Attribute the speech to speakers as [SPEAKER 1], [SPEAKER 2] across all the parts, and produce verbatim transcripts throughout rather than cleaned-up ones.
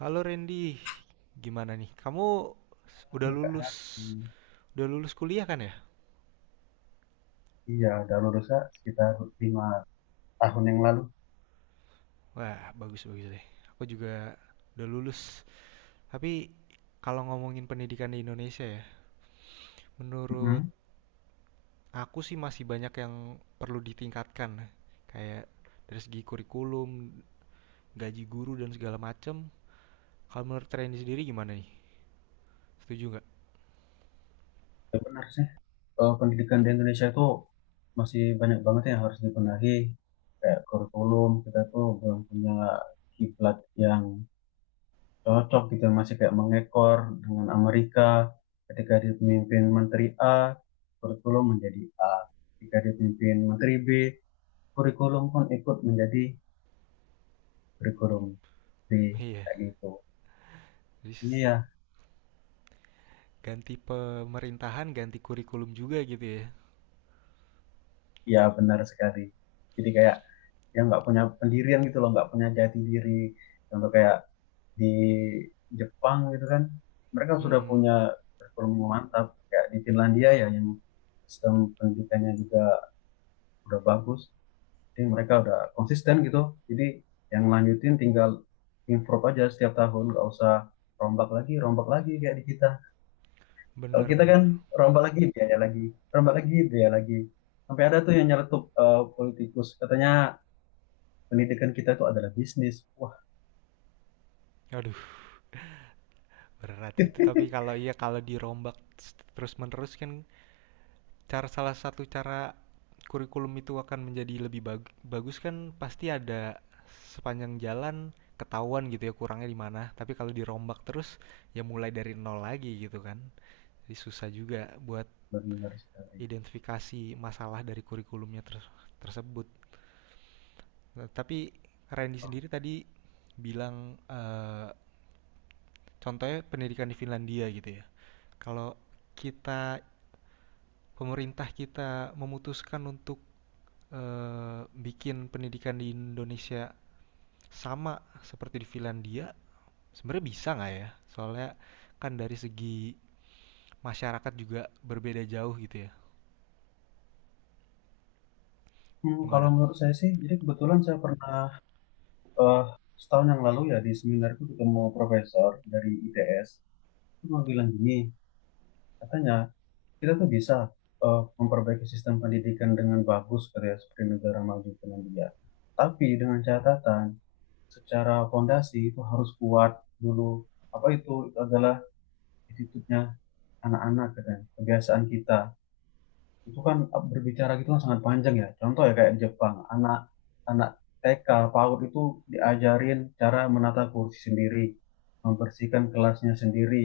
[SPEAKER 1] Halo Randy, gimana nih? Kamu udah lulus,
[SPEAKER 2] P H I.
[SPEAKER 1] udah lulus kuliah kan ya?
[SPEAKER 2] Iya, udah lulusnya sekitar lima tahun yang lalu.
[SPEAKER 1] Wah, bagus-bagus deh. Aku juga udah lulus. Tapi kalau ngomongin pendidikan di Indonesia ya, menurut
[SPEAKER 2] Mm-mm.
[SPEAKER 1] aku sih masih banyak yang perlu ditingkatkan. Kayak dari segi kurikulum, gaji guru dan segala macem. Kalau menurut Randy sendiri gimana nih? Setuju nggak?
[SPEAKER 2] Ya benar sih. Eh, pendidikan di Indonesia itu masih banyak banget yang harus dibenahi. Kayak kurikulum kita tuh belum punya kiblat yang cocok gitu, masih kayak mengekor dengan Amerika. Ketika dipimpin Menteri A, kurikulum menjadi A. Ketika dipimpin Menteri B, kurikulum pun ikut menjadi kurikulum B,
[SPEAKER 1] Iya,
[SPEAKER 2] kayak gitu.
[SPEAKER 1] jadi s-
[SPEAKER 2] Iya,
[SPEAKER 1] ganti pemerintahan, ganti kurikulum juga gitu ya.
[SPEAKER 2] Iya benar sekali. Jadi kayak yang nggak punya pendirian gitu loh, nggak punya jati diri. Contoh kayak di Jepang gitu kan, mereka sudah
[SPEAKER 1] Mm-mm,
[SPEAKER 2] punya kurikulum yang mantap. Kayak di Finlandia ya, yang sistem pendidikannya juga udah bagus. Jadi mereka udah konsisten gitu. Jadi yang lanjutin tinggal improve aja setiap tahun, nggak usah rombak lagi, rombak lagi kayak di kita. Kalau kita
[SPEAKER 1] Bener-bener.
[SPEAKER 2] kan rombak lagi, biaya lagi, rombak lagi, biaya lagi. Sampai ada tuh yang nyeletuk, eh, politikus, katanya pendidikan kita itu adalah bisnis. Wah,
[SPEAKER 1] Aduh, berat itu. Tapi kalau iya kalau dirombak terus-menerus kan cara salah satu cara kurikulum itu akan menjadi lebih bag- bagus kan pasti ada sepanjang jalan ketahuan gitu ya kurangnya di mana. Tapi kalau dirombak terus ya mulai dari nol lagi gitu kan. Jadi susah juga buat
[SPEAKER 2] benar sekali.
[SPEAKER 1] identifikasi masalah dari kurikulumnya ter- tersebut. Nah, tapi Randy
[SPEAKER 2] Oh.
[SPEAKER 1] sendiri tadi bilang eh, contohnya pendidikan di Finlandia gitu ya. Kalau kita pemerintah kita memutuskan untuk eh, bikin pendidikan di Indonesia sama seperti di Finlandia, sebenarnya bisa nggak ya? Soalnya kan dari segi masyarakat juga berbeda jauh gitu ya.
[SPEAKER 2] Hmm, kalau
[SPEAKER 1] Gimana?
[SPEAKER 2] menurut saya sih, jadi kebetulan saya pernah, eh, setahun yang lalu ya di seminar itu ketemu profesor dari I T S. Itu mau bilang gini, katanya kita tuh bisa eh, memperbaiki sistem pendidikan dengan bagus kayak seperti negara maju Finlandia. Tapi dengan catatan, secara fondasi itu harus kuat dulu. Apa itu? Itu adalah attitude-nya anak-anak katanya. Kebiasaan kita itu kan, eh, berbicara gitu kan sangat panjang ya. Contoh ya kayak di Jepang, anak anak T K PAUD itu diajarin cara menata kursi sendiri, membersihkan kelasnya sendiri,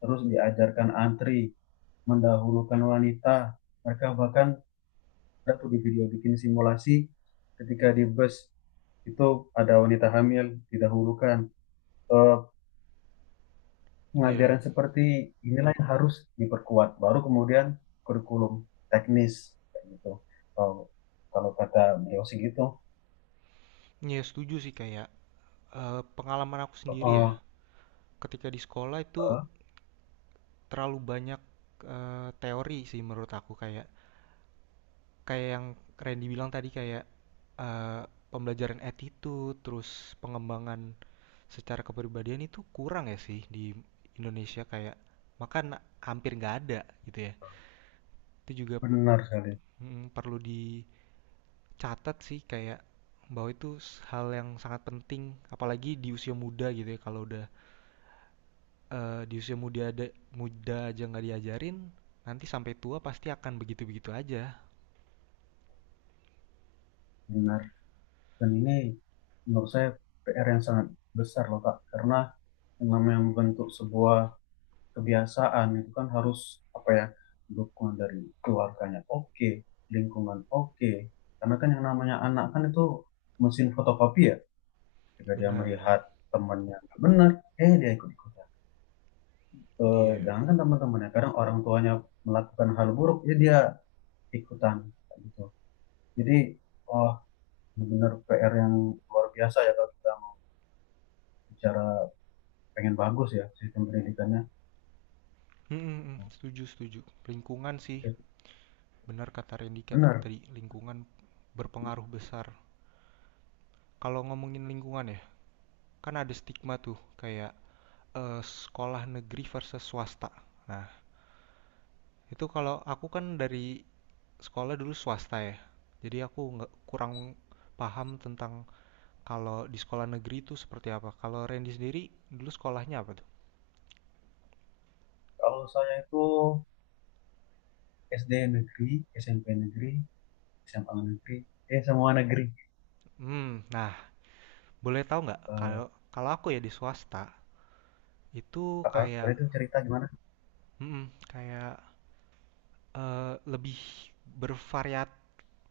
[SPEAKER 2] terus diajarkan antri, mendahulukan wanita. Mereka bahkan ada tuh di video bikin simulasi, ketika di bus itu ada wanita hamil didahulukan. Eh,
[SPEAKER 1] Iya,
[SPEAKER 2] Pengajaran seperti inilah yang harus diperkuat. Baru kemudian kurikulum teknis kayak gitu. Kalau kalau kata beliau sih gitu.
[SPEAKER 1] iya setuju sih kayak eh, pengalaman aku sendiri ya.
[SPEAKER 2] Oh,
[SPEAKER 1] Ketika di sekolah itu
[SPEAKER 2] eh,
[SPEAKER 1] terlalu banyak eh, teori sih menurut aku kayak kayak yang Randy bilang tadi kayak eee, pembelajaran attitude, terus pengembangan secara kepribadian itu kurang ya sih di Indonesia kayak makan hampir nggak ada gitu ya. Itu juga
[SPEAKER 2] benar sekali,
[SPEAKER 1] mhm, perlu dicatat sih kayak bahwa itu hal yang sangat penting apalagi di usia muda gitu ya kalau udah, eee, di usia muda ada muda aja nggak diajarin nanti sampai tua pasti akan begitu-begitu aja.
[SPEAKER 2] benar. Dan ini menurut saya P R yang sangat besar loh Kak, karena yang namanya membentuk sebuah kebiasaan itu kan harus, apa ya, dukungan dari keluarganya oke, lingkungan oke. Karena kan yang namanya anak kan itu mesin fotokopi ya. Ketika dia
[SPEAKER 1] Bener,
[SPEAKER 2] melihat temannya nggak benar, eh dia ikut ikutan. Eh
[SPEAKER 1] iya.
[SPEAKER 2] jangan kan teman-temannya, kadang orang tuanya melakukan hal buruk ya dia ikutan gitu. Jadi oh, benar, P R yang luar biasa ya kalau kita mau bicara pengen bagus ya sistem pendidikannya.
[SPEAKER 1] Mhm, mhm, setuju, setuju. Lingkungan sih. Benar kata Randy kat-
[SPEAKER 2] Benar.
[SPEAKER 1] tadi lingkungan berpengaruh besar. Kalau ngomongin lingkungan ya, kan ada stigma tuh kayak eh, sekolah negeri versus swasta. Nah, itu kalau aku kan dari sekolah dulu swasta ya. Jadi aku nggak kurang paham tentang kalau di sekolah negeri itu seperti apa. Kalau Randy sendiri dulu sekolahnya apa tuh?
[SPEAKER 2] Kalau saya itu S D negeri, S M P negeri, S M A negeri, eh semua negeri.
[SPEAKER 1] Hmm, nah boleh tahu nggak kalau
[SPEAKER 2] eh
[SPEAKER 1] kalau aku ya di swasta itu kayak
[SPEAKER 2] Boleh tuh cerita gimana.
[SPEAKER 1] mm, kayak eh, lebih bervariatif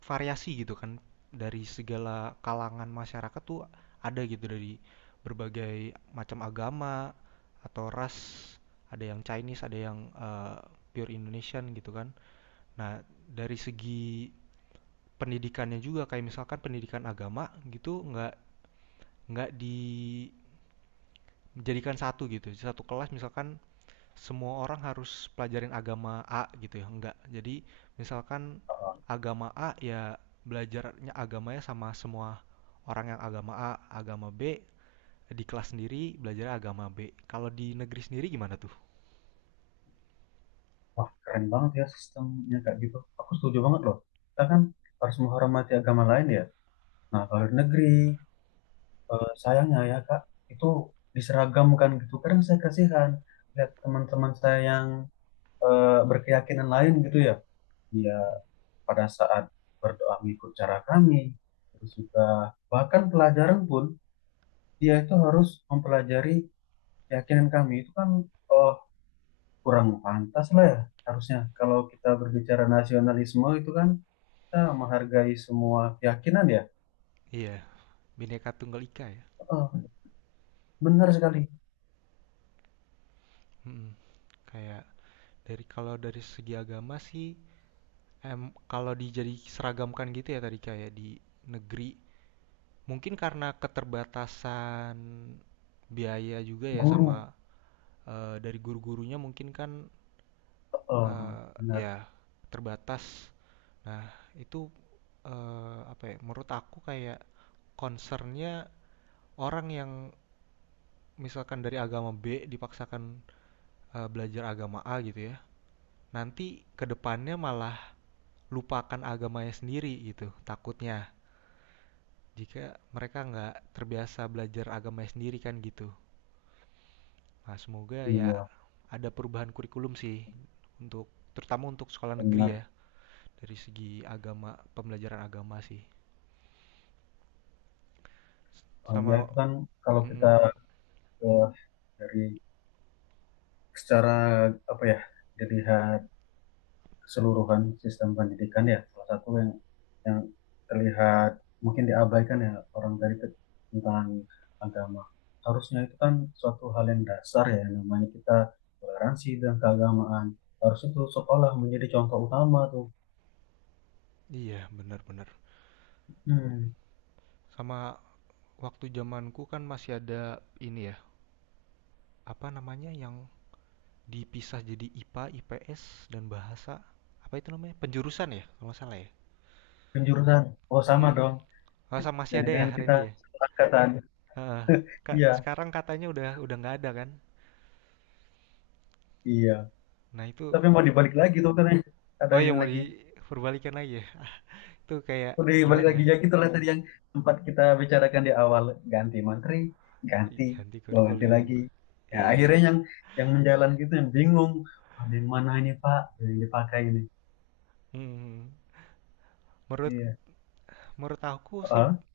[SPEAKER 1] variasi gitu kan dari segala kalangan masyarakat tuh ada gitu dari berbagai macam agama atau ras ada yang Chinese ada yang eh, pure Indonesian gitu kan. Nah, dari segi pendidikannya juga kayak misalkan pendidikan agama gitu nggak nggak dijadikan satu gitu, satu kelas misalkan semua orang harus pelajarin agama A gitu ya, enggak. Jadi misalkan
[SPEAKER 2] Eh,
[SPEAKER 1] agama A ya belajarnya agamanya sama semua orang yang agama A, agama B, di kelas sendiri belajar agama B. Kalau di negeri sendiri gimana tuh?
[SPEAKER 2] Wah, keren banget ya sistemnya kayak gitu. Aku setuju banget loh. Kita kan harus menghormati agama lain ya. Nah, kalau di negeri,
[SPEAKER 1] Benar.
[SPEAKER 2] eh, sayangnya ya Kak, itu diseragamkan gitu. Kadang saya kasihan lihat teman-teman saya yang eh, berkeyakinan lain gitu ya. Dia
[SPEAKER 1] Mm.
[SPEAKER 2] pada saat berdoa mengikut cara kami, terus juga bahkan pelajaran pun dia itu harus mempelajari keyakinan kami. Itu kan eh, kurang pantas lah ya. Harusnya kalau kita berbicara nasionalisme itu kan kita menghargai semua keyakinan ya.
[SPEAKER 1] Iya, Bhinneka Tunggal Ika ya.
[SPEAKER 2] Heeh, benar sekali.
[SPEAKER 1] Mm. Kayak dari kalau dari segi agama sih em kalau dijadi seragamkan gitu ya tadi kayak di negeri mungkin karena keterbatasan biaya juga ya sama
[SPEAKER 2] Guru.
[SPEAKER 1] eh, dari guru-gurunya mungkin kan
[SPEAKER 2] Heeh,
[SPEAKER 1] eh,
[SPEAKER 2] benar.
[SPEAKER 1] ya terbatas. Nah, itu eh, apa ya? Menurut aku kayak concernnya orang yang misalkan dari agama B dipaksakan eh, belajar agama A gitu ya. Nanti kedepannya malah lupakan agamanya sendiri gitu, takutnya. Jika mereka nggak terbiasa belajar agamanya sendiri kan gitu. Nah, semoga ya
[SPEAKER 2] Iya,
[SPEAKER 1] ada perubahan kurikulum sih untuk terutama untuk sekolah negeri ya.
[SPEAKER 2] benar.
[SPEAKER 1] Dari segi agama pembelajaran agama sih
[SPEAKER 2] Eh, ya
[SPEAKER 1] sama.
[SPEAKER 2] itu kan, kalau kita
[SPEAKER 1] Mm-mm.
[SPEAKER 2] eh, dari secara, apa ya, dilihat keseluruhan sistem pendidikan ya, salah satu yang yang terlihat mungkin diabaikan ya orang dari ke- tentang agama. Harusnya itu kan suatu hal yang dasar ya, yang namanya kita toleransi dan keagamaan. Harusnya itu sekolah menjadi contoh utama tuh.
[SPEAKER 1] Iya, benar-benar,
[SPEAKER 2] Hmm.
[SPEAKER 1] sama waktu zamanku kan masih ada ini ya, apa namanya yang dipisah jadi I P A, I P S dan bahasa, apa itu namanya penjurusan ya kalau nggak salah ya.
[SPEAKER 2] Penjurusan. Oh, sama
[SPEAKER 1] Hmm,
[SPEAKER 2] dong.
[SPEAKER 1] masa masih ada ya
[SPEAKER 2] Jangan-jangan kita
[SPEAKER 1] Randy ya.
[SPEAKER 2] satu angkatan.
[SPEAKER 1] Heeh. Ka-
[SPEAKER 2] Iya,
[SPEAKER 1] sekarang katanya udah udah nggak ada kan.
[SPEAKER 2] iya.
[SPEAKER 1] Nah, itu.
[SPEAKER 2] Tapi mau dibalik lagi tuh katanya, ada
[SPEAKER 1] Oh, yang
[SPEAKER 2] yang
[SPEAKER 1] mau
[SPEAKER 2] lagi
[SPEAKER 1] diperbalikan lagi ya. Itu kayak
[SPEAKER 2] udah balik
[SPEAKER 1] gimana
[SPEAKER 2] lagi
[SPEAKER 1] ya.
[SPEAKER 2] ya, gitu lah tadi yang sempat kita bicarakan di awal. Ganti menteri, ganti,
[SPEAKER 1] Ganti
[SPEAKER 2] bawa ganti
[SPEAKER 1] kurikulum.
[SPEAKER 2] lagi, ya
[SPEAKER 1] Iya.
[SPEAKER 2] akhirnya yang yang menjalan gitu yang bingung, ada yang mana ini Pak yang dipakai ini.
[SPEAKER 1] Hmm, hmm, hmm. menurut
[SPEAKER 2] Iya.
[SPEAKER 1] Menurut aku sih
[SPEAKER 2] Oh,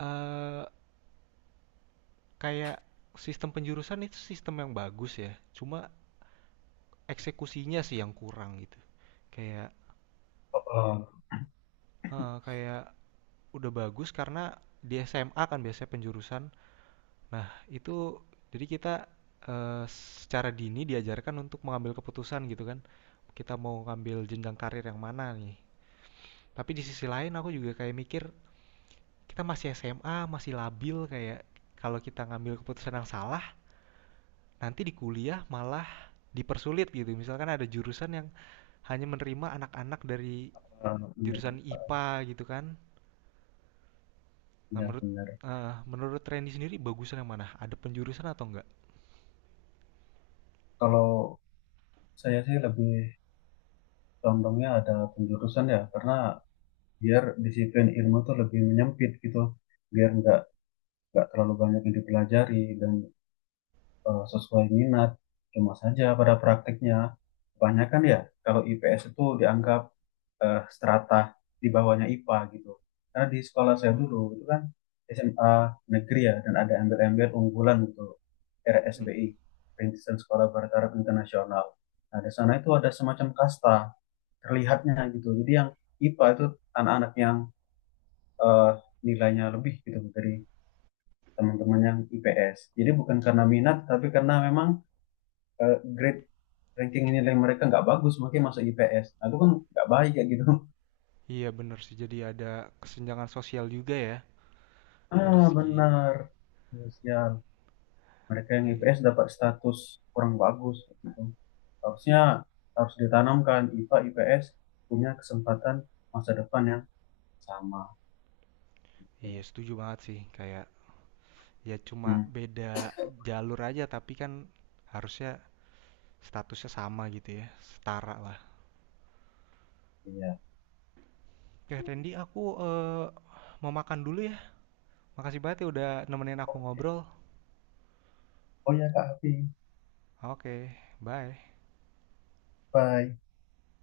[SPEAKER 1] Eee, kayak sistem penjurusan itu sistem yang bagus ya, cuma eksekusinya sih yang kurang gitu. Kayak
[SPEAKER 2] oh, oh,
[SPEAKER 1] heeh, kayak udah bagus karena di S M A kan biasanya penjurusan. Nah, itu jadi kita, eee, secara dini diajarkan untuk mengambil keputusan gitu kan. Kita mau ngambil jenjang karir yang mana nih. Tapi di sisi lain aku juga kayak mikir, kita masih S M A, masih labil, kayak kalau kita ngambil keputusan yang salah nanti di kuliah malah dipersulit gitu. Misalkan ada jurusan yang hanya menerima anak-anak dari
[SPEAKER 2] oh,
[SPEAKER 1] jurusan
[SPEAKER 2] bener.
[SPEAKER 1] I P A gitu kan. Nah,
[SPEAKER 2] Iya,
[SPEAKER 1] menurut
[SPEAKER 2] bener.
[SPEAKER 1] eh, menurut Randy sendiri bagusan yang mana? Ada penjurusan atau enggak?
[SPEAKER 2] Kalau saya sih lebih condongnya ada penjurusan ya, karena biar disiplin ilmu tuh lebih menyempit gitu, biar nggak nggak terlalu banyak yang dipelajari dan eh, sesuai minat. Cuma saja pada praktiknya kebanyakan ya kalau I P S itu dianggap, eh, strata di bawahnya I P A gitu, karena di sekolah saya
[SPEAKER 1] Oh.
[SPEAKER 2] dulu itu kan S M A negeri ya dan ada embel-embel unggulan gitu,
[SPEAKER 1] Mm.
[SPEAKER 2] R S B I, Perintisan Sekolah Barat Arab Internasional. Nah, di sana itu ada semacam kasta terlihatnya gitu. Jadi yang I P A itu anak-anak yang eh, nilainya lebih gitu dari teman-teman yang I P S. Jadi bukan karena minat, tapi karena memang eh, grade ranking nilai mereka nggak bagus, makanya masuk I P S. Nah, itu kan nggak baik kayak gitu.
[SPEAKER 1] Iya bener sih, jadi ada kesenjangan sosial juga ya dari
[SPEAKER 2] Ah,
[SPEAKER 1] segi
[SPEAKER 2] benar. Ya, Sial. Mereka yang
[SPEAKER 1] i-
[SPEAKER 2] I P S dapat status kurang bagus gitu. Harusnya harus ditanamkan I P A I P S punya kesempatan masa depan yang sama.
[SPEAKER 1] iya setuju banget sih kayak ya cuma
[SPEAKER 2] Hmm,
[SPEAKER 1] beda jalur aja tapi kan harusnya statusnya sama gitu ya setara lah.
[SPEAKER 2] iya.
[SPEAKER 1] Ya Randy, aku eh, mau makan dulu ya. Makasih banget ya udah nemenin aku ngobrol.
[SPEAKER 2] Oh ya Kak Hafi,
[SPEAKER 1] Oke, bye.
[SPEAKER 2] bye.